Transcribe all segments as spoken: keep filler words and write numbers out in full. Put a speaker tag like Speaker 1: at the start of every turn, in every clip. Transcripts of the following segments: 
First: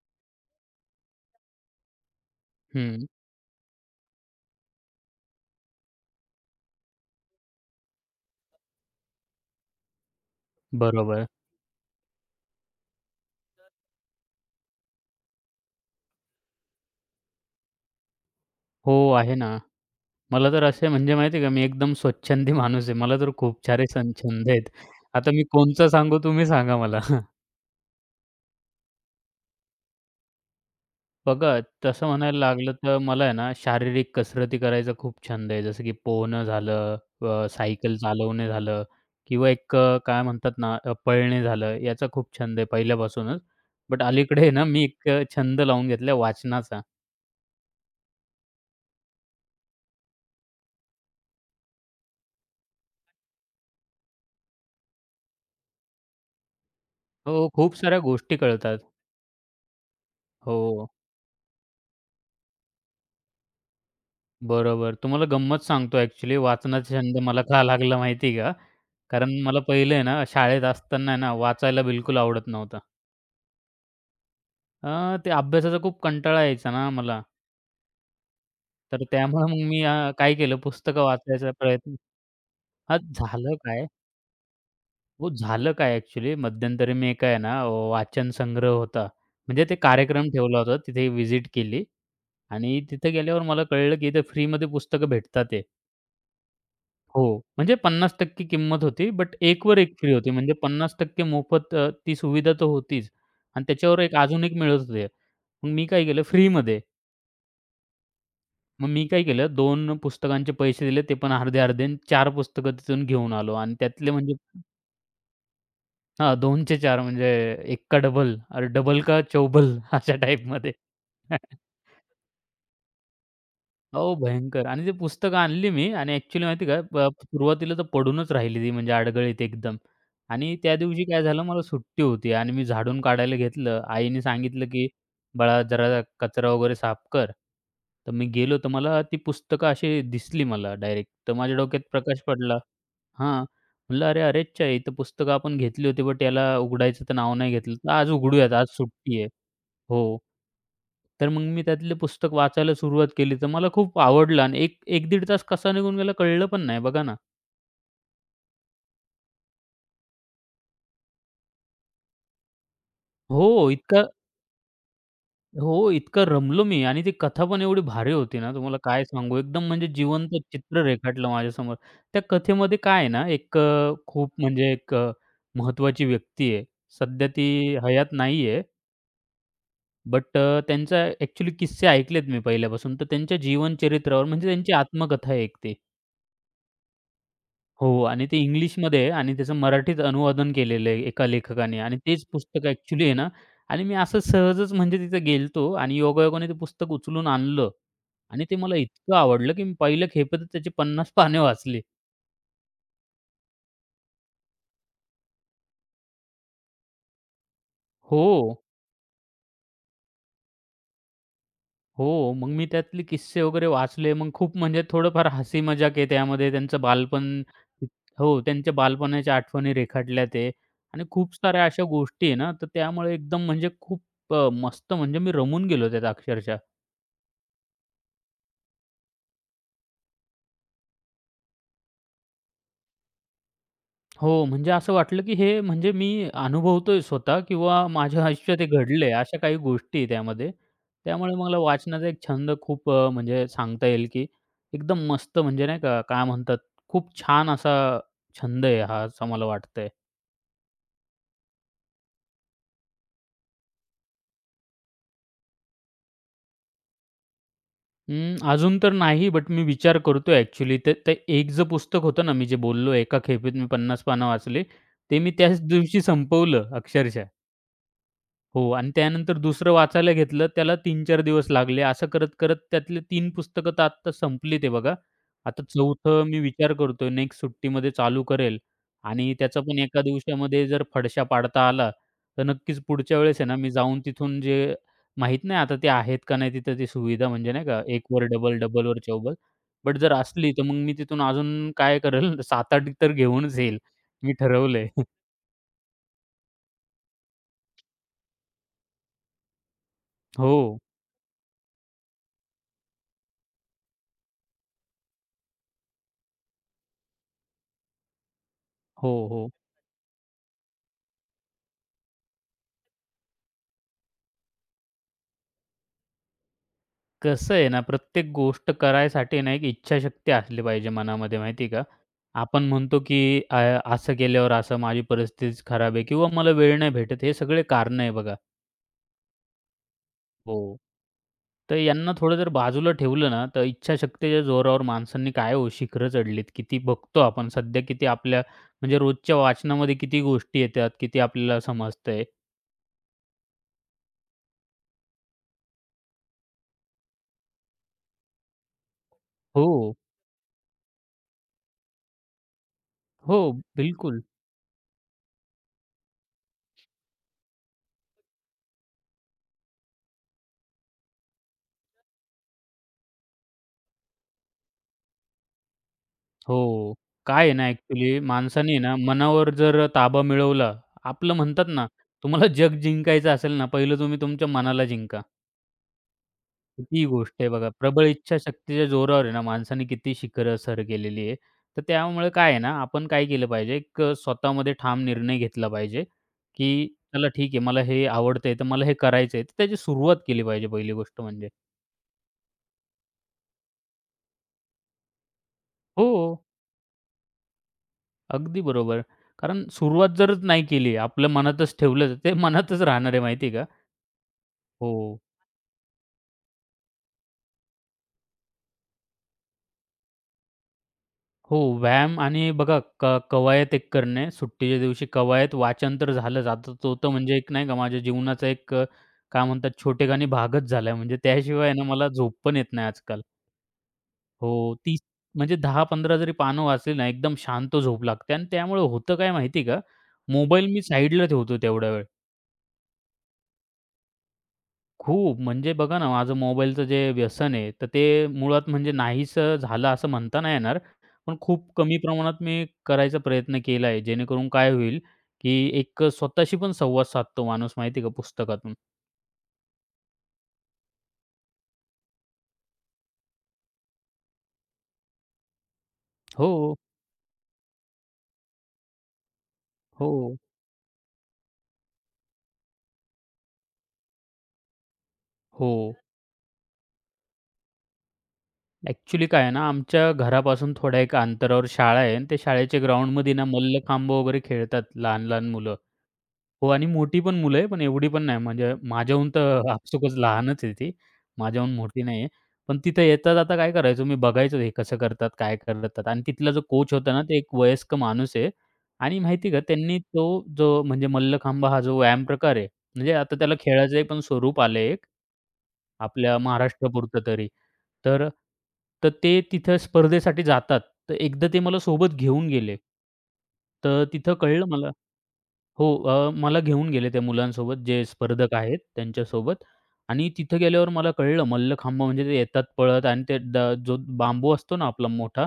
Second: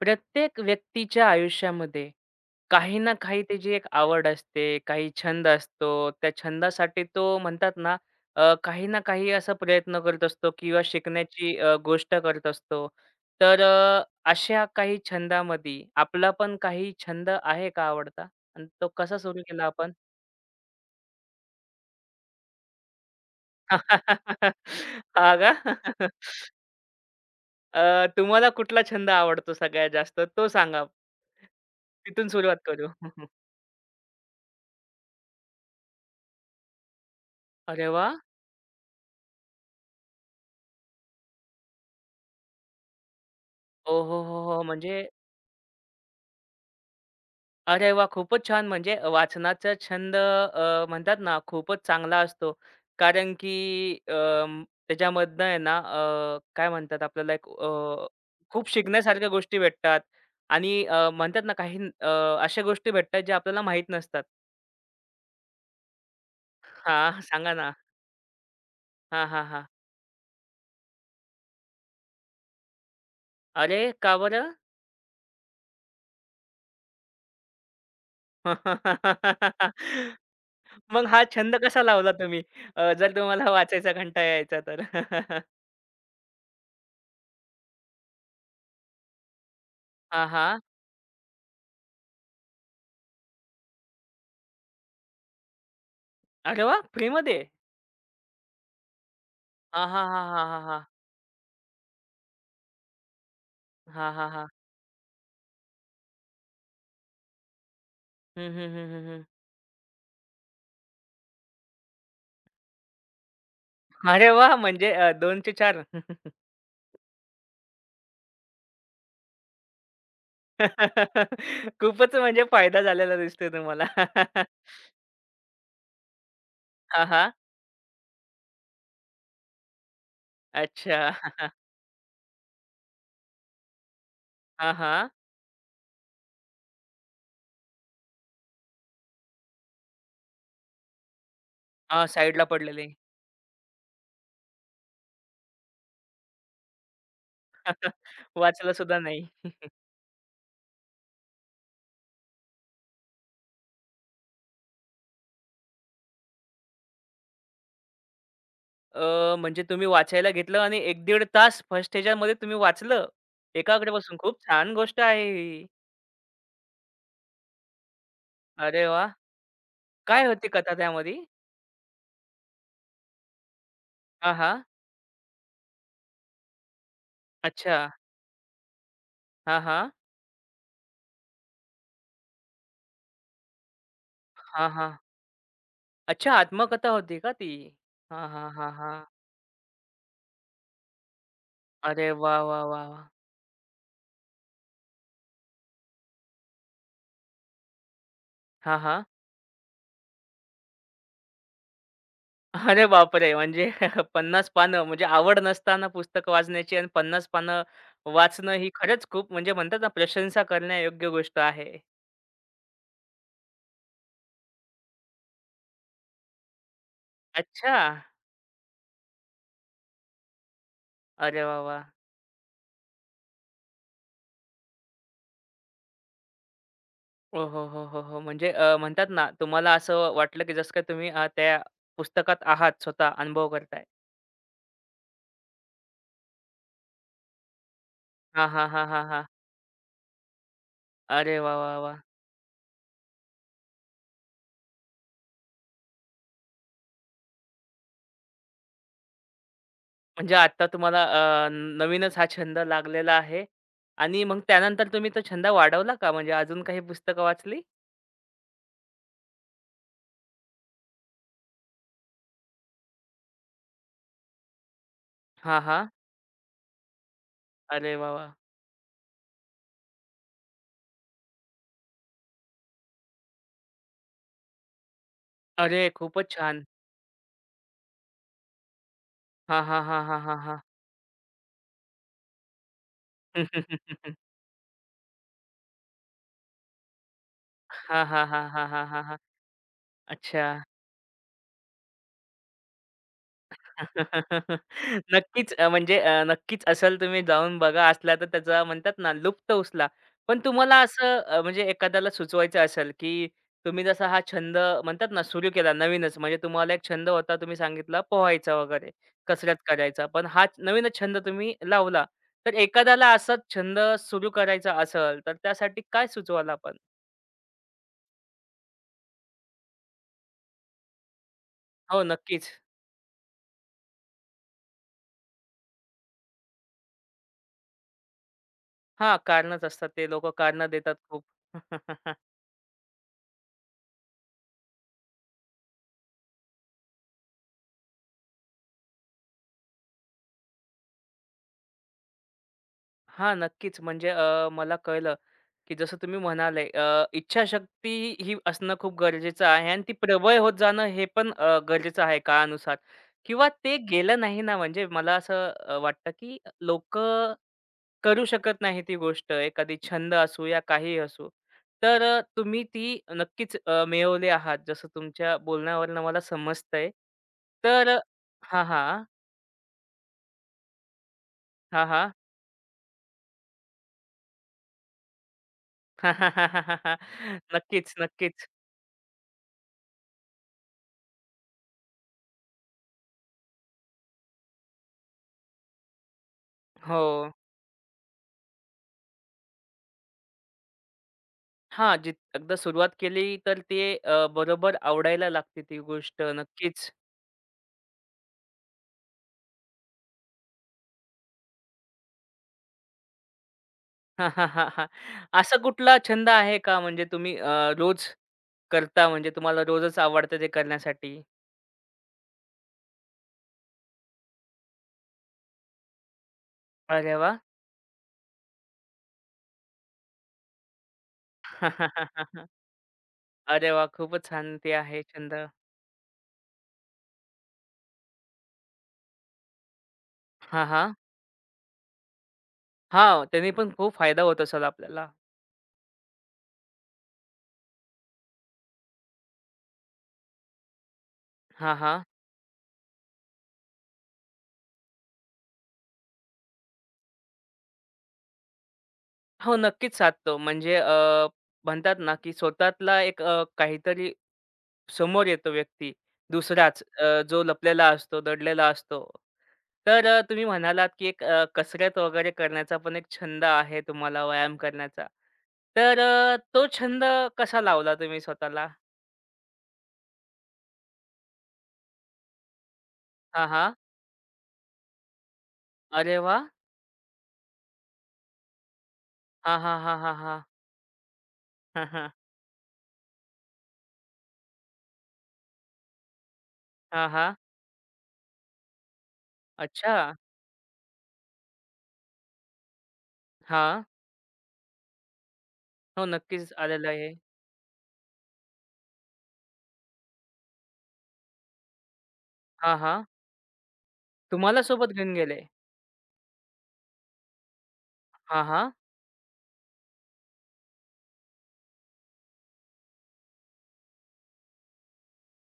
Speaker 1: प्रत्येक व्यक्तीच्या आयुष्यामध्ये, काही
Speaker 2: हं.
Speaker 1: ना काही त्याची एक आवड असते, काही छंद असतो. त्या छंदासाठी तो म्हणतात ना, अ, काही ना काही असा प्रयत्न करत असतो किंवा
Speaker 2: बरोबर.
Speaker 1: शिकण्याची अ, गोष्ट करत असतो. तर अ, अशा काही छंदामध्ये आपला पण काही छंद आहे का आवडता आणि तो
Speaker 2: हो,
Speaker 1: कसा
Speaker 2: आहे
Speaker 1: सुरू
Speaker 2: ना,
Speaker 1: केला आपण?
Speaker 2: मला तर असे म्हणजे माहिती आहे का, मी एकदम स्वच्छंदी माणूस आहे. मला तर खूप सारे सं छंद आहेत. आता
Speaker 1: हां
Speaker 2: मी कोणचा
Speaker 1: का?
Speaker 2: सांगू तुम्ही सांगा मला.
Speaker 1: अ, तुम्हाला कुठला छंद आवडतो सगळ्यात जास्त तो सांगा?
Speaker 2: बघा तसं
Speaker 1: तिथून
Speaker 2: म्हणायला
Speaker 1: सुरुवात
Speaker 2: लागलं,
Speaker 1: करू.
Speaker 2: तर मला आहे ना शारीरिक कसरती करायचा खूप छंद आहे. जसं की पोहणं झालं, अ,
Speaker 1: अरे
Speaker 2: सायकल
Speaker 1: वाह!
Speaker 2: चालवणे झालं किंवा एक अ, काय म्हणतात ना पळणे झालं, याचा खूप छंद आहे पहिल्यापासूनच.
Speaker 1: हो,
Speaker 2: बट
Speaker 1: हो,
Speaker 2: अलीकडे
Speaker 1: हो,
Speaker 2: आहे
Speaker 1: हो.
Speaker 2: ना, मी
Speaker 1: म्हणजे
Speaker 2: एक अ, छंद लावून घेतला वाचनाचा.
Speaker 1: अरे वाह! खूपच छान. म्हणजे अ, वाचनाचा छंद अ, म्हणतात ना खूपच चांगला असतो कारण की अं, त्याच्यामधनं आहे ना अ, काय म्हणतात आपल्याला एक
Speaker 2: हो. खूप साऱ्या
Speaker 1: अ,
Speaker 2: गोष्टी
Speaker 1: खूप
Speaker 2: कळतात.
Speaker 1: शिकण्यासारख्या गोष्टी भेटतात आणि
Speaker 2: हो.
Speaker 1: अ, म्हणतात ना, काही न अ, अशा गोष्टी भेटतात ज्या आपल्याला माहित नसतात.
Speaker 2: बरोबर. तुम्हाला गंमत सांगतो अ‍ॅक्चुअली वाचनाचा छंद
Speaker 1: हां.
Speaker 2: मला
Speaker 1: सांगा
Speaker 2: का
Speaker 1: ना.
Speaker 2: लागला माहिती आहे का
Speaker 1: हां,
Speaker 2: कारण
Speaker 1: हां,
Speaker 2: मला
Speaker 1: हां.
Speaker 2: पहिले ना शाळेत असताना ना, वाचायला बिलकुल आवडत नव्हतं.
Speaker 1: अरे! का बरं?
Speaker 2: अ, त्या अभ्यासाचा खूप कंटाळा यायचा ना मला. तर त्यामुळे मग मी काय केलं पुस्तकं
Speaker 1: मग हा
Speaker 2: वाचायचा
Speaker 1: छंद कसा
Speaker 2: प्रयत्न
Speaker 1: लावला तुम्ही? अ,
Speaker 2: अ,
Speaker 1: जर तुम्हाला
Speaker 2: झालं काय
Speaker 1: वाचायचा कंटाळा यायचा तर?
Speaker 2: हो. झालं काय, एक्चुअली मध्यंतरी, मी काय आहे ना अ, वाचन संग्रह होता. म्हणजे ते
Speaker 1: हां,
Speaker 2: कार्यक्रम ठेवला
Speaker 1: हां.
Speaker 2: होता. तिथे विजिट केली आणि तिथे गेल्यावर मला कळलं, की इथे फ्रीमध्ये पुस्तकं भेटतातयेत.
Speaker 1: अरे वाह!
Speaker 2: हो.
Speaker 1: फ्रीमध्ये.
Speaker 2: म्हणजे, पन्नास टक्के किंमत होती, बट, एक वर
Speaker 1: हां,
Speaker 2: एक
Speaker 1: हां,
Speaker 2: फ्री
Speaker 1: हां,
Speaker 2: होती.
Speaker 1: हां,
Speaker 2: म्हणजे
Speaker 1: हां, हां.
Speaker 2: पन्नास टक्के मोफत अ, ती सुविधा तर होतीच. आणि त्याच्यावर
Speaker 1: हां,
Speaker 2: एक
Speaker 1: हां,
Speaker 2: अजून
Speaker 1: हां.
Speaker 2: एक मिळत होते. मग मी काय केलं फ्रीमध्ये.
Speaker 1: हं, हं, हं,
Speaker 2: मग
Speaker 1: हं,
Speaker 2: मी
Speaker 1: हं.
Speaker 2: काय केलं, दोन पुस्तकांचे पैसे दिले, ते पण अर्धे-अर्धे आणि चार पुस्तकं तिथून घेऊन आलो. आणि त्यातले
Speaker 1: अरे
Speaker 2: म्हणजे
Speaker 1: वाह! म्हणजे अ, दोन चे चार.
Speaker 2: हां. दोन चे चार. म्हणजे अ, एक का डबल, किंवा डबल का चौबल, अशा टाइपमध्ये.
Speaker 1: खूपच म्हणजे फायदा झालेला दिसतोय तुम्हाला.
Speaker 2: अहो, भयंकर आणि ते पुस्तकं आणली मी आणि, एक्चुअली माहिती का?
Speaker 1: हां, हां.
Speaker 2: सुरुवातीला तर पडूनच राहिली ती, म्हणजे अडगळीत एकदम आणि त्या दिवशी
Speaker 1: अच्छा.
Speaker 2: काय झालं, मला सुट्टी होती आणि मी झाडून काढायला घेतलं. आईने सांगितलं,
Speaker 1: हां,
Speaker 2: की
Speaker 1: हां.
Speaker 2: "बाळा, जरा कचरा वगैरे साफ कर." तर मी गेलो, तर मला ती पुस्तकं अशी दिसली मला डायरेक्ट, तर माझ्या डोक्यात
Speaker 1: अ,
Speaker 2: प्रकाश
Speaker 1: साइडला
Speaker 2: पडला
Speaker 1: पडलेले.
Speaker 2: हां. म्हटलं, "अरे! अरेच्चा! ही तर पुस्तकं आपण घेतली होती, बट, याला उघडायचं तर नाव नाही घेतलं. तर आज उघडूयात, आज
Speaker 1: वाचलं सुद्धा
Speaker 2: सुट्टी
Speaker 1: नाही.
Speaker 2: आहे." हो. तर मग मी त्यातले पुस्तक वाचायला सुरुवात केली. तर मला खूप आवडलं आणि एक एक-दीड तास कसा निघून गेला, कळलं पण नाही. बघा ना.
Speaker 1: अ, म्हणजे तुम्ही वाचायला घेतलं, आणि एक-दीड तास फर्स्ट ह्याच्यामध्ये तुम्ही वाचलं,
Speaker 2: हो.
Speaker 1: एकाग्र
Speaker 2: इतकं
Speaker 1: बसून. खूप छान गोष्ट आहे ही.
Speaker 2: हो. इतकं रमलो मी, आणि ती कथा पण एवढी भारी होती, ना. तुम्हाला
Speaker 1: अरे
Speaker 2: काय
Speaker 1: वाह!
Speaker 2: सांगू, एकदम म्हणजे
Speaker 1: काय
Speaker 2: जिवंत
Speaker 1: होती कथा
Speaker 2: चित्र
Speaker 1: त्यामध्ये?
Speaker 2: रेखाटलं माझ्यासमोर. त्या कथेमध्ये काय आहे ना, एक अ, खूप
Speaker 1: हां, हां.
Speaker 2: म्हणजे एक अ, महत्त्वाची व्यक्ती आहे. सध्या ती
Speaker 1: अच्छा.
Speaker 2: हयात नाहीये.
Speaker 1: हां, हां.
Speaker 2: बट अ, त्यांचा अ‍ॅक्चुअली किस्से ऐकलेत मी पहिल्यापासून तर त्यांच्या जीवन चरित्रावर म्हणजे
Speaker 1: हां,
Speaker 2: त्यांची
Speaker 1: हां.
Speaker 2: आत्मकथा आहे एक ती.
Speaker 1: अच्छा, आत्मकथा होती का ती?
Speaker 2: हो, आणि
Speaker 1: हां,
Speaker 2: ते
Speaker 1: हां, हां,
Speaker 2: इंग्लिशमध्ये
Speaker 1: हां.
Speaker 2: आहे, आणि त्याचं मराठीत अनुवादन केलेलं आहे एका लेखकाने आणि
Speaker 1: अरे
Speaker 2: तेच
Speaker 1: वाह, वाह,
Speaker 2: पुस्तक
Speaker 1: वाह, वाह!
Speaker 2: अ‍ॅक्चुअली आहे, ना आणि मी असं सहजच म्हणजे तिथे गेलो होतो आणि योगायोगाने ते पुस्तक उचलून आणलं. आणि ते मला
Speaker 1: हां, हां.
Speaker 2: इतकं आवडलं, की मी पहिल्या खेपेत त्याची पन्नास पाने वाचले.
Speaker 1: अरे बापरे! म्हणजे पन्नास पानं म्हणजे आवड नसताना पुस्तक वाचण्याची आणि पन्नास पानं वाचणं,
Speaker 2: हो.
Speaker 1: ही खरंच खूप म्हणजे म्हणतात ना, प्रशंसा करण्यायोग्य गोष्ट आहे.
Speaker 2: हो. मग मी त्यातले किस्से वगैरे वाचले. मग खूप, म्हणजे थोडं-फार हसी-मजाक आहे त्यामध्ये. त्यांचं बालपण
Speaker 1: अच्छा.
Speaker 2: हो. त्यांच्या बालपणाच्या आठवणी रेखाटल्या ते आणि खूप
Speaker 1: अरे वाह,
Speaker 2: साऱ्या अशा
Speaker 1: वाह!
Speaker 2: गोष्टी आहेत ना. तर त्यामुळे एकदम म्हणजे खूप अ, मस्त म्हणजे मी रमून गेलो त्यात अक्षरशः.
Speaker 1: अ, हं, हं, हं, हं, हं. म्हणजे अ, म्हणतात ना तुम्हाला असं वाटलं की जसं काही तुम्ही अ, त्या पुस्तकात आहात, स्वतः अनुभव करताय.
Speaker 2: हो, म्हणजे असं वाटलं, की हे म्हणजे मी अनुभवतोय स्वतः किंवा माझ्या
Speaker 1: हां,
Speaker 2: आयुष्यात हे
Speaker 1: हां, हां, हां,
Speaker 2: घडले आहे.
Speaker 1: हां.
Speaker 2: अशा काही गोष्टी आहे त्यामध्ये. त्यामुळे
Speaker 1: अरे वाह!
Speaker 2: मला
Speaker 1: वाह! वाह!
Speaker 2: वाचनाचा एक छंद खूप, म्हणजे सांगता येईल की, एकदम मस्त, म्हणजे नाही का, काय म्हणतात, खूप छान असा छंद आहे हा, असं मला वाटतंय.
Speaker 1: म्हणजे आत्ता तुम्हाला अ, नवीनच हा छंद लागलेला आहे आणि मग त्यानंतर तुम्ही तो छंद वाढवला का? म्हणजे अजून काही पुस्तकं वाचली?
Speaker 2: हं. अजून तर नाही. बट, मी विचार करतोय. ॲक्चुअली ते ते एकच पुस्तक होतं ना, मी जे बोललो, एका खेपेत मी पन्नास पानं वाचली, ते मी त्याच
Speaker 1: हां, हां.
Speaker 2: दिवशी संपवलं, अक्षरशः.
Speaker 1: अरे वाह! वाह!
Speaker 2: हो. आणि त्यानंतर दुसरं वाचायला घेतलं, त्याला तीन-चार दिवस लागले. असं करत-करत त्यातले तीन पुस्तकं तर आता संपली, ते बघा. आता
Speaker 1: अरे!
Speaker 2: चौथं
Speaker 1: खूपच
Speaker 2: मी
Speaker 1: छान.
Speaker 2: विचार करतोय, नेक्स्ट सुट्टीमध्ये चालू करेल. आणि त्याचा
Speaker 1: हां,
Speaker 2: पण
Speaker 1: हां,
Speaker 2: एका
Speaker 1: हां, हां, हां, हां.
Speaker 2: दिवसामध्ये जर फडशा पाडता आला, तर नक्कीच पुढच्या वेळेस आहे ना, मी जाऊन तिथून, जे माहीत नाही, आता ते आहेत का नाही तिथं ती सुविधा, म्हणजे नाही का? एक
Speaker 1: हां,
Speaker 2: वर
Speaker 1: हां, हां,
Speaker 2: डबल,
Speaker 1: हां,
Speaker 2: डबल
Speaker 1: हां,
Speaker 2: वर
Speaker 1: हां, हां.
Speaker 2: चौबल. बट, जर असली तर
Speaker 1: अच्छा.
Speaker 2: मग मी तिथून अजून काय करेल, सात-आठ तर घेऊनच येईल. मी ठरवलंय.
Speaker 1: नक्कीच. अ, म्हणजे नक्कीच. असेल तुम्ही जाऊन बघा, असला तर त्याचा म्हणतात ना, लुप्त उचला. पण तुम्हाला
Speaker 2: हो.
Speaker 1: असं म्हणजे एखाद्याला सुचवायचं असेल, की तुम्ही जसा हा छंद म्हणतात ना, सुरू केला नवीनच. म्हणजे तुम्हाला एक छंद होता, तुम्ही सांगितला पोहायचा वगैरे,
Speaker 2: हो, हो.
Speaker 1: कसरत करायचा. पण हा नवीनच छंद तुम्ही लावला. तर एखाद्याला असा छंद सुरू करायचा असेल, तर त्यासाठी काय सुचवाल आपण?
Speaker 2: कसं आहे ना, प्रत्येक गोष्ट करायसाठी ना एक इच्छाशक्ती असली पाहिजे मनामध्ये माहिती आहे का
Speaker 1: हो. नक्कीच.
Speaker 2: आपण म्हणतो, की अ, असं केल्यावर असं, माझी परिस्थितीच खराब आहे किंवा मला वेळ नाही भेटत. हे सगळे कारणं आहे बघा.
Speaker 1: हां कारणंच असतात. ते लोकं कारणं
Speaker 2: हो.
Speaker 1: देतात खूप.
Speaker 2: तर यांना थोडं जर बाजूला ठेवलं ना, तर इच्छाशक्तीच्या जोरावर माणसांनी काय हो शिखरं चढली किती, बघतो आपण. सध्या किती आपल्या म्हणजे रोजच्या वाचनामध्ये किती गोष्टी येत्यात किती आपल्याला समजतंय.
Speaker 1: हां. नक्कीच, म्हणजे अ, मला कळलं, की जसं तुम्ही म्हणाले अ, इच्छाशक्ती ही असणं खूप गरजेचं आहे आणि ती
Speaker 2: हो.
Speaker 1: प्रबळ होत जाणं हे पण अ, गरजेचं आहे काळानुसार किंवा
Speaker 2: हो.
Speaker 1: ते केलं
Speaker 2: बिलकुल.
Speaker 1: नाही ना, म्हणजे मला असं अ, वाटतं, की अ, लोकं करू शकत नाही ती गोष्ट, एखादी छंद असो या काहीही असो. तर अ, तुम्ही ती नक्कीच अ, मिळवली आहात, जसं तुमच्या बोलण्यावरनं मला समजतंय.
Speaker 2: हो. काय आहे ना
Speaker 1: तर
Speaker 2: अ‍ॅक्चुअली,
Speaker 1: हां,
Speaker 2: माणसाने ना
Speaker 1: हां.
Speaker 2: मनावर जर ताबा मिळवला आपलं म्हणतात ना,
Speaker 1: हां, हां.
Speaker 2: तुम्हाला जग जिंकायचं असेल ना, पहिलं तुम्ही तुमच्या मनाला जिंका. ही गोष्ट आहे बघा,
Speaker 1: नक्कीच,
Speaker 2: प्रबळ
Speaker 1: नक्कीच.
Speaker 2: इच्छाशक्तीच्या जोरावर आहे ना, माणसाने किती शिखरं सर केलेली आहे. तर त्यामुळे काय आहे ना, आपण काय केलं पाहिजे, एक स्वतःमध्ये ठाम निर्णय घेतला पाहिजे, की चला
Speaker 1: हो.
Speaker 2: ठीक आहे. मला हे आवडतंय, तर मला हे करायचंय तर त्याची सुरुवात केली पाहिजे पहिली गोष्ट म्हणजे.
Speaker 1: हां. जीत एकदा सुरुवात केली, तर ते अ, बरोबर आवडायला लागते ती गोष्ट.
Speaker 2: हो.
Speaker 1: नक्कीच.
Speaker 2: अगदी बरोबर. कारण सुरुवात जरच नाही केली, आपल्या मनातच ठेवलं. ते मनातच राहणार आहे. माहिती आहे का?
Speaker 1: हां, हां, हां, हां.
Speaker 2: हो.
Speaker 1: असा कुठला छंद आहे का, म्हणजे तुम्ही अ, रोज करता म्हणजे तुम्हाला रोजच आवडतं ते करण्यासाठी?
Speaker 2: हो. व्यायाम आणि बघा क कवायत एक करणे. सुट्टीच्या दिवशी कवायत, वाचन तर झालं जातच होतं.
Speaker 1: अरे
Speaker 2: म्हणजे
Speaker 1: वाह!
Speaker 2: एक नाही का? माझ्या जीवनाचा एक क काय म्हणतात छोटेखानी भागच झालाय. म्हणजे त्याशिवाय ना मला झोप पण येत नाही आजकाल.
Speaker 1: अरे वाह! खूपच छान! ते
Speaker 2: हो. तीस.
Speaker 1: आहे छंद.
Speaker 2: म्हणजे दहा-पंधरा जरी पानं वाचली ना, एकदम शांत झोप लागते आणि त्यामुळे होतं काय माहिती आहे का?
Speaker 1: हां,
Speaker 2: मोबाईल मी
Speaker 1: हां.
Speaker 2: साइडला ठेवतो तेवढा वेळ.
Speaker 1: हां. त्यांनी पण खूप फायदा होत असेल आपल्याला.
Speaker 2: खूप. म्हणजे बघा ना माझं मोबाईलचं जे व्यसन आहे. तर ते मुळात म्हणजे नाहीसं झालं असं म्हणता नाही येणार. पण खूप
Speaker 1: हां,
Speaker 2: कमी
Speaker 1: हां.
Speaker 2: प्रमाणात मी करायचा प्रयत्न केला आहे. जेणेकरून काय होईल, की एक स्वतःशी पण संवाद साधतो माणूस. माहिती आहे का, पुस्तकातून.
Speaker 1: हो. नक्कीच साधतो. म्हणजे अ, म्हणतात ना, की स्वतःतला एक अ, काहीतरी, समोर येतो व्यक्ती.
Speaker 2: हो.
Speaker 1: दुसराच अ, जो लपलेला असतो, दडलेला असतो. तर अ,
Speaker 2: हो.
Speaker 1: तुम्ही म्हणालात, की एक अ, कसरत वगैरे करण्याचा पण एक छंद आहे तुम्हाला. व्यायाम करण्याचा.
Speaker 2: हो.
Speaker 1: तर अ, तो छंद कसा लावला तुम्ही स्वतःला?
Speaker 2: ॲक्चुअली काय आहे ना? आमच्या घरापासून थोड्या एका अंतरावर शाळा आहे, आणि ते शाळेच्या ग्राउंडमध्ये ना
Speaker 1: हां, हां.
Speaker 2: मल्लखांब वगैरे खेळतात, लहान-लहान मुलं.
Speaker 1: अरे वाह!
Speaker 2: हो आणि मोठी पण मुलं आहेत, पण एवढी पण नाही. म्हणजे माझ्याहून
Speaker 1: हां,
Speaker 2: तर
Speaker 1: हां, हां,
Speaker 2: आपसुकच
Speaker 1: हां, हां.
Speaker 2: लहानच आहे ती. माझ्याहून
Speaker 1: हं,
Speaker 2: मोठी
Speaker 1: हं.
Speaker 2: नाही आहे. पण तिथं येता-जाता काय करायचो मी, बघायचं तो हे कसं करतात, काय करतात आणि, तिथला जो कोच
Speaker 1: हां,
Speaker 2: होता ना,
Speaker 1: हां.
Speaker 2: ते एक वयस्क माणूस आहे. आणि माहिती का त्यांनी
Speaker 1: अच्छा.
Speaker 2: तो जो म्हणजे, मल्लखांब हा जो व्यायाम प्रकार आहे. म्हणजे, आता त्याला
Speaker 1: हां.
Speaker 2: खेळायचं पण स्वरूप आलंय एक.
Speaker 1: हो.
Speaker 2: आपल्या
Speaker 1: नक्कीच आलेलं आहे.
Speaker 2: महाराष्ट्रापुरतं तरी. तर तर ते तिथं स्पर्धेसाठी जातात. तर एकदा ते मला सोबत घेऊन गेले.
Speaker 1: हां, हां.
Speaker 2: तर तिथं
Speaker 1: तुम्हाला
Speaker 2: कळलं मला
Speaker 1: सोबत घेऊन गेले?
Speaker 2: हो अ, मला घेऊन गेले त्या मुलांसोबत, जे
Speaker 1: हां,
Speaker 2: स्पर्धक
Speaker 1: हां.
Speaker 2: आहेत त्यांच्यासोबत आणि तिथं गेल्यावर मला कळलं मल्लखांब म्हणजे, ते येतात पळत आणि तो द, जो बांबू असतो ना आपला मोठा,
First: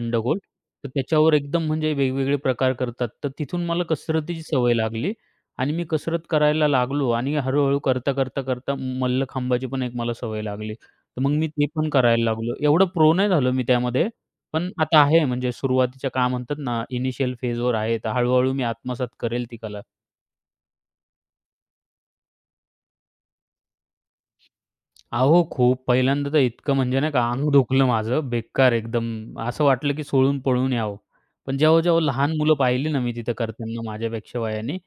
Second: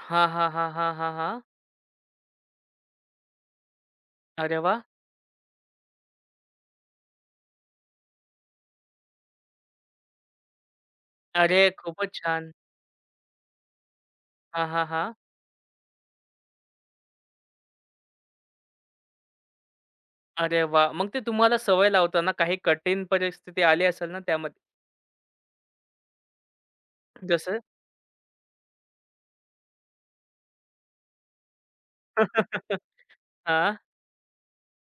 Speaker 1: हां, हां, हां,
Speaker 2: तर
Speaker 1: हां, हां,
Speaker 2: त्याच्यावर
Speaker 1: हां.
Speaker 2: एकदम म्हणजे वेगवेगळे प्रकार करतात. तर तिथून मला कसरतीची
Speaker 1: अरे
Speaker 2: सवय
Speaker 1: वाह!
Speaker 2: लागली आणि मी कसरत करायला लागलो आणि, हळूहळू करता-करता-करता मल्लखांबाची पण एक मला सवय लागली. तर मग मी ते
Speaker 1: अरे!
Speaker 2: पण
Speaker 1: खूपच
Speaker 2: करायला
Speaker 1: छान.
Speaker 2: लागलो. एवढं प्रो नाही झालो मी त्यामध्ये.
Speaker 1: हां,
Speaker 2: पण
Speaker 1: हां,
Speaker 2: आता
Speaker 1: हां.
Speaker 2: आहे म्हणजे, सुरुवातीच्या काय म्हणतात, ना इनिशियल फेज वर आहे. तर हळूहळू मी आत्मसात करेल ती कला.
Speaker 1: अरे वाह! मग ते तुम्हाला सवय लावताना काही कटीन परिस्थिती आली असेल ना त्यामध्ये?
Speaker 2: अहो, खूप पहिल्यांदा तर इतकं म्हणजे नाही का अंग
Speaker 1: जसं?
Speaker 2: दुखलं माझं, बेकार एकदम, असं वाटलं, की सोळून पळून यावं. पण जेव्हा-जेव्हा लहान मुलं पाहिली ना मी तिथं
Speaker 1: हां.
Speaker 2: करतांना माझ्यापेक्षा वयाने,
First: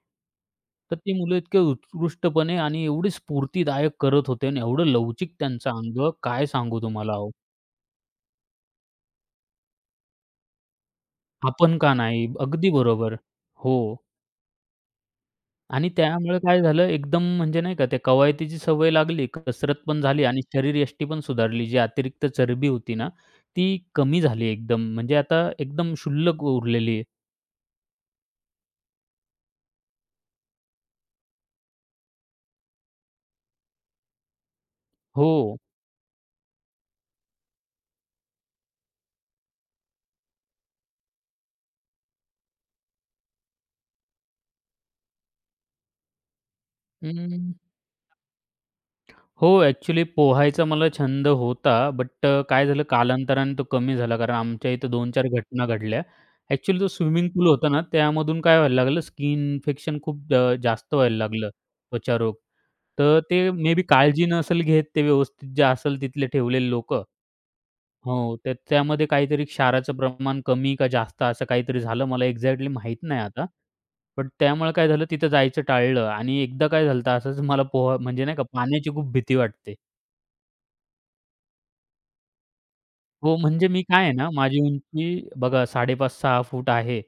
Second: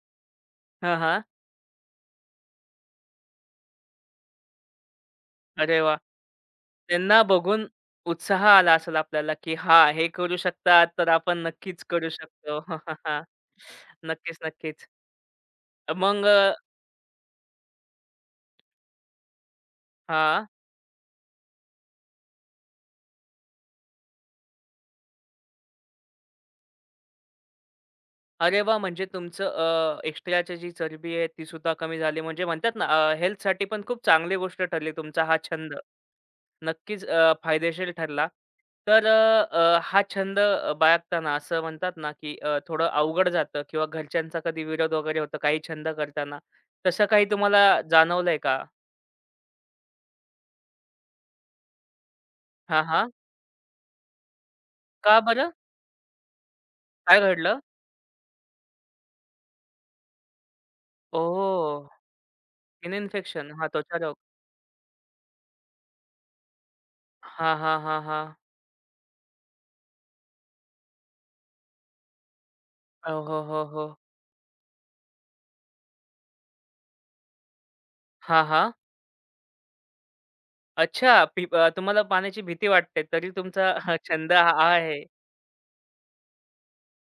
Speaker 2: तर
Speaker 1: हां,
Speaker 2: ती
Speaker 1: हां.
Speaker 2: मुलं इतकी उत्कृष्टपणे आणि एवढे स्फूर्तिदायक करत होते आणि एवढं लवचिक त्यांचं
Speaker 1: अरे वाह!
Speaker 2: अंग. काय सांगू तुम्हाला
Speaker 1: त्यांना
Speaker 2: ओ.
Speaker 1: बघून उत्साह आला असेल आपल्याला, की हां, हे करू शकतात, तर आपण
Speaker 2: आपण
Speaker 1: नक्कीच
Speaker 2: का
Speaker 1: करू
Speaker 2: नाही?
Speaker 1: शकतो.
Speaker 2: अगदी बरोबर. हो.
Speaker 1: नक्कीच, नक्कीच.
Speaker 2: आणि
Speaker 1: अ, मग
Speaker 2: त्यामुळे
Speaker 1: अ
Speaker 2: काय झालं एकदम म्हणजे नाही का त्या कवायतीची सवय लागली, कसरत पण झाली आणि
Speaker 1: हां.
Speaker 2: शरीरयष्टी पण सुधारली. जी अतिरिक्त चरबी होती ना, ती कमी झाली एकदम. म्हणजे आता एकदम क्षुल्लक उरलेली आहे.
Speaker 1: अरे वाह! म्हणजे तुमचं, अ, एक्स्ट्राची जी चरबी आहे तीसुद्धा कमी झाली. म्हणजे म्हणतात ना, अ, हेल्थसाठी पण खूप चांगली गोष्ट ठरली तुमचा हा
Speaker 2: हो.
Speaker 1: छंद. नक्कीच अ, फायदेशीर ठरला. तर, अ, अ, हा छंद अ, बाळगताना असं म्हणतात ना, की अ, थोडं अवघड जातं किंवा घरच्यांचा कधी विरोध वगैरे होतो काही छंद करताना, तसं काही
Speaker 2: हं.
Speaker 1: तुम्हाला जाणवलंय का?
Speaker 2: हो, अ‍ॅक्चुअली पोहायचा मला छंद होता. बट अ, काय झालं
Speaker 1: हां हां.
Speaker 2: कालांतराने तो कमी झाला कारण आमच्या इथं
Speaker 1: का
Speaker 2: दोन-चार
Speaker 1: बरं?
Speaker 2: घटना घडल्या. अ‍ॅक्चुअली जो
Speaker 1: काय
Speaker 2: स्विमिंग पूल
Speaker 1: घडलं?
Speaker 2: होता ना, त्यामधून काय व्हायला लागलं स्कीन इन्फेक्शन खूप अ, जास्त व्हायला लागलं,
Speaker 1: ओह!
Speaker 2: त्वचा रोग.
Speaker 1: स्किन
Speaker 2: तर ते
Speaker 1: इन्फेक्शन हां,
Speaker 2: मे बी
Speaker 1: त्वचा रोग.
Speaker 2: काळजी नसेल घेत ते व्यवस्थित, जे असेल तिथे ठेवलेले लोकं
Speaker 1: हां, हां, हां, हां.
Speaker 2: हो, तर त्यामध्ये काहीतरी क्षाराचं प्रमाण कमी का जास्त असं काहीतरी झालं. मला एक्झॅक्टली माहित नाही
Speaker 1: हो, हो,
Speaker 2: आता,
Speaker 1: हो, हो.
Speaker 2: पण त्यामुळे काय झालं तिथं जायचं टाळलं आणि एकदा काय झालं, तर असंच मला पोहा म्हणजे नाही का
Speaker 1: हां, हां.
Speaker 2: पाण्याची खूप भीती वाटते.
Speaker 1: अच्छा! पीब तुम्हाला पाण्याची भीती वाटते, तरी
Speaker 2: हो. म्हणजे
Speaker 1: तुमचा
Speaker 2: मी
Speaker 1: हा
Speaker 2: काय आहे ना,
Speaker 1: छंद आ
Speaker 2: माझी
Speaker 1: आहे.
Speaker 2: उंची बघा साडे पाच-सहा फूट आहे.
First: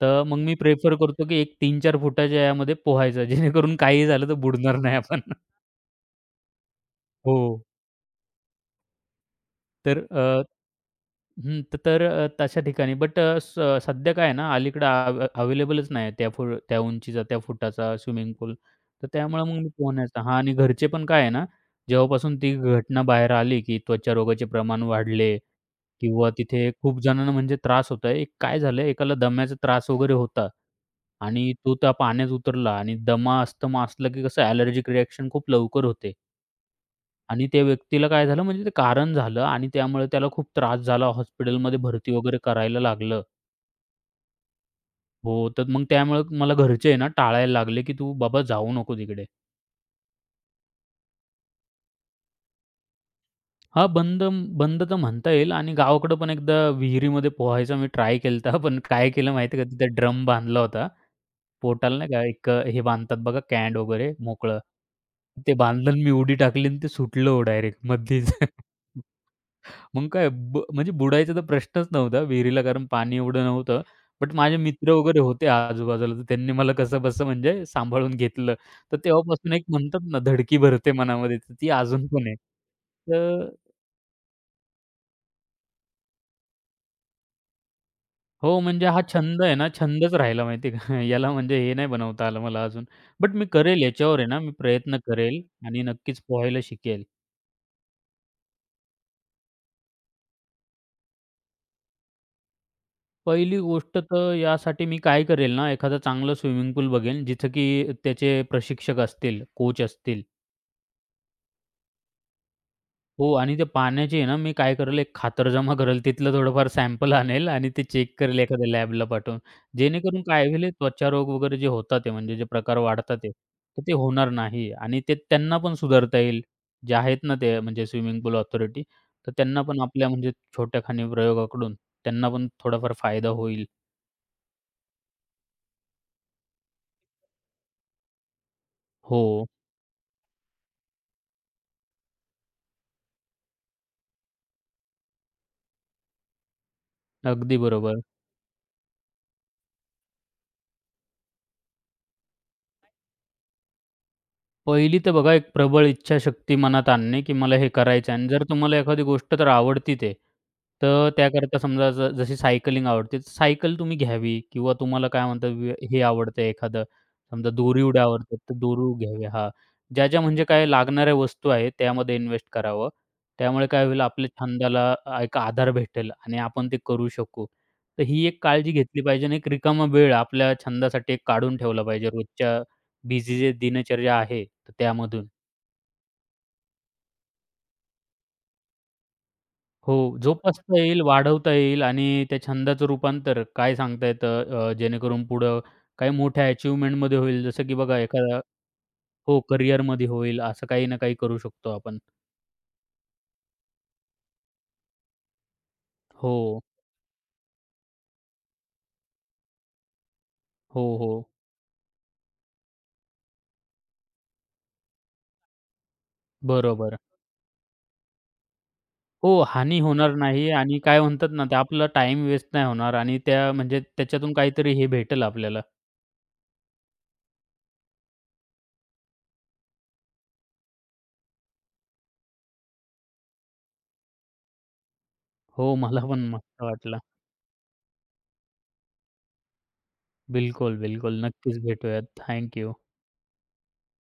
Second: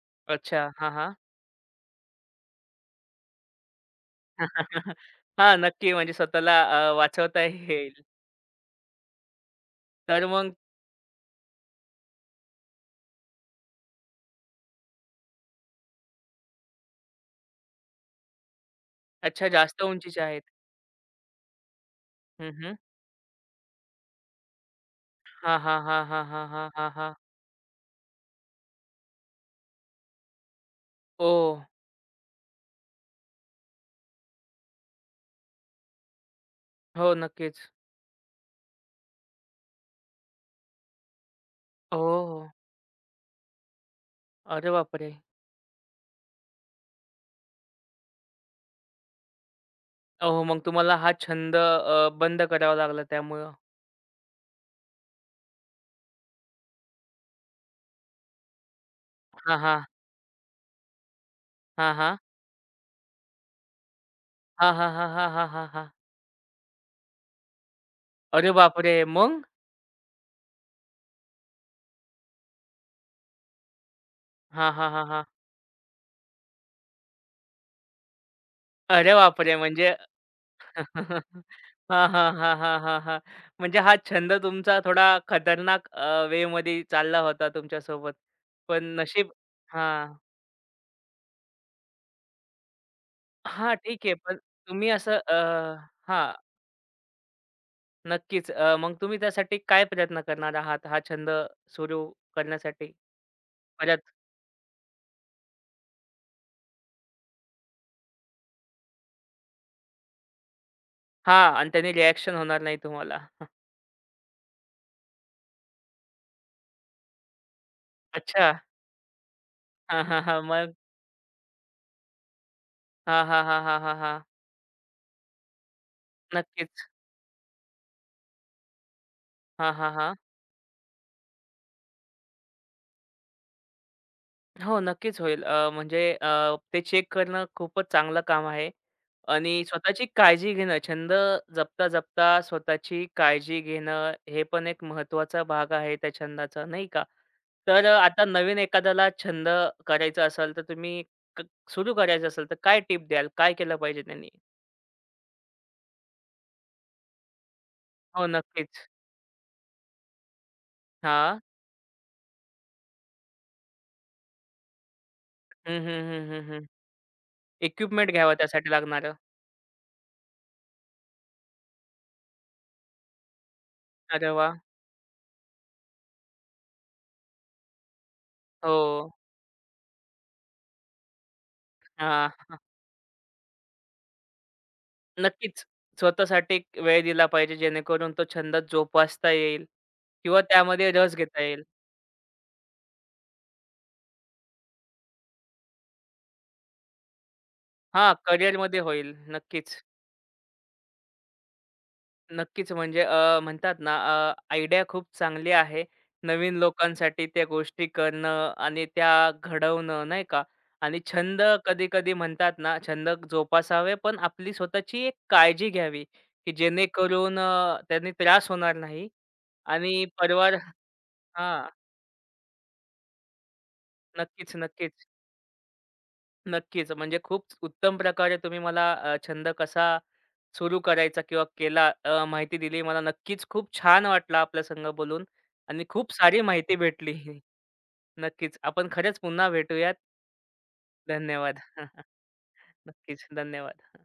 Speaker 2: त मग मी
Speaker 1: अच्छा. हां,
Speaker 2: प्रिफर
Speaker 1: हां.
Speaker 2: करतो, की एक तीन-चार फुटाच्या यामध्ये पोहायचं, जेणेकरून काहीही झालं तर बुडणार नाही आपण.
Speaker 1: हां, नक्की. म्हणजे स्वतःला अ, वाचवता
Speaker 2: हो.
Speaker 1: येईल.
Speaker 2: तर
Speaker 1: तर
Speaker 2: अ
Speaker 1: मग
Speaker 2: हं तर तशा ठिकाणी. बट स सध्या काय आहे ना अलीकडे आ, आव अवेलेबलच नाही त्या फोर त्या उंचीचा, त्या फुटाचा स्विमिंग पूल. तर त्यामुळे
Speaker 1: अच्छा,
Speaker 2: मग मी
Speaker 1: जास्त
Speaker 2: पोहण्याचा
Speaker 1: उंचीच्या
Speaker 2: हां
Speaker 1: आहेत.
Speaker 2: आणि घरचे पण काय आहे ना, जेव्हापासून
Speaker 1: हं,
Speaker 2: ती
Speaker 1: हं.
Speaker 2: घटना बाहेर आली, की त्वचा रोगाचे प्रमाण वाढले
Speaker 1: हां, हां, हां, हां,
Speaker 2: किंवा
Speaker 1: हां, हां,
Speaker 2: तिथे
Speaker 1: हां,
Speaker 2: खूप
Speaker 1: हां.
Speaker 2: जणांना म्हणजे त्रास होत आहे. एक काय झालंय, एकाला दम्याचा त्रास वगैरे होता आणि
Speaker 1: ओह!
Speaker 2: तो त्या पाण्यात उतरला आणि दमा, अस्थमा असलं, की कसं, ॲलर्जिक रिॲक्शन खूप लवकर होते.
Speaker 1: हो,
Speaker 2: आणि त्या
Speaker 1: नक्कीच.
Speaker 2: व्यक्तीला काय झालं, म्हणजे ते कारण झालं. आणि त्यामुळे त्याला खूप त्रास झाला. हॉस्पिटलमध्ये
Speaker 1: हो,
Speaker 2: भरती वगैरे
Speaker 1: हो.
Speaker 2: करायला लागलं.
Speaker 1: अरे बापरे!
Speaker 2: हो, तर मग त्यामुळे मला घरचे आहे ना टाळायला लागले, की "तू बाबा जाऊ नको तिकडे."
Speaker 1: अ, हो. मग तुम्हाला हा छंद अ, बंद करावा लागला त्यामुळं.
Speaker 2: हां. बंदन बंद तर म्हणता येईल आणि गावाकडे पण एकदा विहिरीमध्ये पोहायचं मी ट्राय केलंत. हां, पण काय केलं, माहिती
Speaker 1: हां,
Speaker 2: आहे का?
Speaker 1: हां.
Speaker 2: तिथे ड्रम बांधला होता.
Speaker 1: हां,
Speaker 2: पोटाला, नाही
Speaker 1: हां.
Speaker 2: का? एक हे बांधतात बघा कँड वगैरे मोकळं,
Speaker 1: हां, हां, हां, हां, हां,
Speaker 2: ते
Speaker 1: हां,
Speaker 2: बांधलं
Speaker 1: हां.
Speaker 2: आणि मी उडी टाकली आणि ते सुटलं हो डायरेक्ट मध्येच.
Speaker 1: अरे बापरे! मग?
Speaker 2: मग काय, ब म्हणजे बुडायचा तर प्रश्नच नव्हता विहिरीला, कारण पाणी एवढं नव्हतं. बट माझे
Speaker 1: हां, हां,
Speaker 2: मित्र
Speaker 1: हां,
Speaker 2: वगैरे
Speaker 1: हां.
Speaker 2: होते आजूबाजूला, तर त्यांनी मला कसंबसं म्हणजे सांभाळून घेतलं. तर
Speaker 1: अरे
Speaker 2: तेव्हापासून
Speaker 1: बापरे!
Speaker 2: एक
Speaker 1: म्हणजे,
Speaker 2: म्हणतात ना, धडकी भरते मनामध्ये. तर ती अजून
Speaker 1: हां,
Speaker 2: पण
Speaker 1: हां,
Speaker 2: आहे.
Speaker 1: हां, हां, हां, हां.
Speaker 2: तर
Speaker 1: म्हणजे हा छंद तुमचा थोडा खतरनाक अ, वे मध्ये चालला होता तुमच्या सोबत.
Speaker 2: हो,
Speaker 1: पण
Speaker 2: म्हणजे हा
Speaker 1: नशीब
Speaker 2: छंद आहे ना,
Speaker 1: हां.
Speaker 2: छंदच राहिला माहिती आहे का? याला म्हणजे हे नाही बनवता आलं मला अजून. बट मी
Speaker 1: हां,
Speaker 2: करेल
Speaker 1: ठीक आहे.
Speaker 2: याच्यावर आहे
Speaker 1: पण
Speaker 2: ना मी
Speaker 1: तुम्ही
Speaker 2: प्रयत्न
Speaker 1: असं अ
Speaker 2: करेल आणि नक्कीच
Speaker 1: हां.
Speaker 2: पोहायला शिकेल.
Speaker 1: नक्कीच, अ, मग तुम्ही त्यासाठी काय प्रयत्न करणार आहात हा छंद सुरू, करण्यासाठी
Speaker 2: पहिली गोष्ट,
Speaker 1: परत?
Speaker 2: तर यासाठी मी काय करेल ना? एखादं चांगलं स्विमिंग पूल बघेल, जिथं की त्याचे प्रशिक्षक असतील, कोच असतील.
Speaker 1: हां, आणि त्यानी रिअ‍ॅक्शन होणार नाही तुम्हाला.
Speaker 2: हो. आणि ते पाण्याचे आहे ना, मी काय करेल, एक खातरजमा करेल. तिथलं थोडंफार सॅम्पल आणेल आणि ते चेक करेल,
Speaker 1: अच्छा.
Speaker 2: एखाद्या लॅबला पाठवून.
Speaker 1: हां, हां,
Speaker 2: जेणेकरून
Speaker 1: हां.
Speaker 2: काय होईल
Speaker 1: मग?
Speaker 2: त्वचारोग वगैरे जे होतात आहे, ते म्हणजे जे प्रकार वाढतात,
Speaker 1: हां, हां, हां, हां,
Speaker 2: तर ते
Speaker 1: हां, हां.
Speaker 2: होणार नाही आणि ते त्यांना पण सुधारता येईल.
Speaker 1: नक्कीच.
Speaker 2: जे आहेत ना, ते म्हणजे स्विमिंग पूल ऑथॉरिटी, तर त्यांना
Speaker 1: हां,
Speaker 2: पण
Speaker 1: हां,
Speaker 2: आपल्या
Speaker 1: हां.
Speaker 2: म्हणजे छोट्याखानी प्रयोगाकडून, त्यांना पण थोडाफार फायदा होईल.
Speaker 1: हो, नक्कीच होईल. अ, म्हणजे अ, ते चेक करणं खूपच चांगलं काम आहे
Speaker 2: हो.
Speaker 1: आणि स्वतःची काळजी घेणं, छंद जपता-जपता स्वतःची काळजी घेणं, हे पण एक महत्त्वाचा भाग आहे त्या छंदाचा, नाही का?
Speaker 2: अगदी
Speaker 1: तर अ,
Speaker 2: बरोबर.
Speaker 1: आता नवीन एखाद्याला छंद करायचं असेल, तर तुम्ही क सुरू करायचं असेल, तर काय टिप द्याल? काय केलं पाहिजे त्यांनी?
Speaker 2: पहिली तर बघा, एक प्रबळ इच्छाशक्ती मनात आणणे, की मला हे करायचं आहे
Speaker 1: हो,
Speaker 2: आणि जर तुम्हाला
Speaker 1: नक्कीच.
Speaker 2: एखादी गोष्ट जर आवडतीत आहे. तर
Speaker 1: हां.
Speaker 2: त्याकरता समजा, जशी सायकलिंग आवडते, सायकल तुम्ही घ्यावी किंवा तुम्हाला काय म्हणतात,
Speaker 1: हं,
Speaker 2: हे
Speaker 1: हं, हं,
Speaker 2: आवडते,
Speaker 1: हं, हं.
Speaker 2: एखादं समजा दोरी उडया
Speaker 1: इक्विपमेंट घ्यावं
Speaker 2: आवडतात, तर
Speaker 1: त्यासाठी
Speaker 2: दोरी
Speaker 1: लागणारं.
Speaker 2: घ्यावी. हां, ज्या-ज्या म्हणजे काय लागणाऱ्या वस्तू आहेत, त्यामध्ये इन्वेस्ट करावं. त्यामुळे काय होईल, आपल्या
Speaker 1: अरे वाह!
Speaker 2: छंदाला एक आधार भेटेल आणि आपण ते करू शकू. तर ही एक काळजी घेतली
Speaker 1: हो.
Speaker 2: पाहिजे आणि एक रिकामा वेळ आपल्या छंदासाठी एक काढून ठेवला पाहिजे,
Speaker 1: हां.
Speaker 2: रोजच्या बिझी जी दिनचर्या आहे तर त्यामधून.
Speaker 1: नक्कीच, स्वतःसाठी वेळ दिला पाहिजे जेणेकरून तो छंद जोपासता येईल
Speaker 2: हो,
Speaker 1: किंवा
Speaker 2: जोपासता
Speaker 1: त्यामध्ये
Speaker 2: येईल,
Speaker 1: रस घेता
Speaker 2: वाढवता
Speaker 1: येईल.
Speaker 2: येईल आणि त्या छंदाचं रूपांतर काय सांगता येतं, अ, जेणेकरून पुढं काही मोठ्या अचीव्हमेंटमध्ये होईल. जसं, की बघा,
Speaker 1: हां,
Speaker 2: एका
Speaker 1: करियरमध्ये होईल.
Speaker 2: हो,
Speaker 1: नक्कीच.
Speaker 2: करियरमध्ये होईल. असं काही ना काही करू शकतो आपण.
Speaker 1: नक्कीच. म्हणजे अ, म्हणतात ना, अ, आयडिया खूप चांगली आहे नवीन
Speaker 2: हो.
Speaker 1: लोकांसाठी, त्या गोष्टी करणं आणि त्या घडवणं, नाही का?
Speaker 2: हो,
Speaker 1: आणि
Speaker 2: हो.
Speaker 1: छंद कधी-कधी म्हणतात ना, छंद जोपासावे पण आपली स्वतःची एक काळजी घ्यावी, की
Speaker 2: बरोबर.
Speaker 1: जेणेकरून अ, त्यानी त्रास होणार नाही
Speaker 2: हो, हानी
Speaker 1: आणि
Speaker 2: होणार नाही
Speaker 1: परिवार
Speaker 2: आणि काय म्हणतात ना, ते
Speaker 1: हां.
Speaker 2: आपला टाईम वेस्ट नाही होणार. आणि त्या म्हणजे त्याच्यातून काहीतरी हे
Speaker 1: नक्कीच-नक्कीच.
Speaker 2: भेटेल आपल्याला.
Speaker 1: नक्कीच. म्हणजे खूप उत्तम प्रकारे तुम्ही मला अ, छंद कसा सुरू करायचा? किंवा केला? अ, माहिती दिली. मला नक्कीच खूप छान वाटलं आपल्यासंगं बोलून
Speaker 2: हो,
Speaker 1: आणि
Speaker 2: मला
Speaker 1: खूप
Speaker 2: पण
Speaker 1: सारी
Speaker 2: मस्त
Speaker 1: माहिती
Speaker 2: वाटलं.
Speaker 1: भेटली. नक्कीच, आपण खरंच पुन्हा भेटूयात.
Speaker 2: बिलकुल, बिलकुल.
Speaker 1: धन्यवाद.
Speaker 2: नक्कीच भेटूयात. Thank you.
Speaker 1: नक्कीच, धन्यवाद.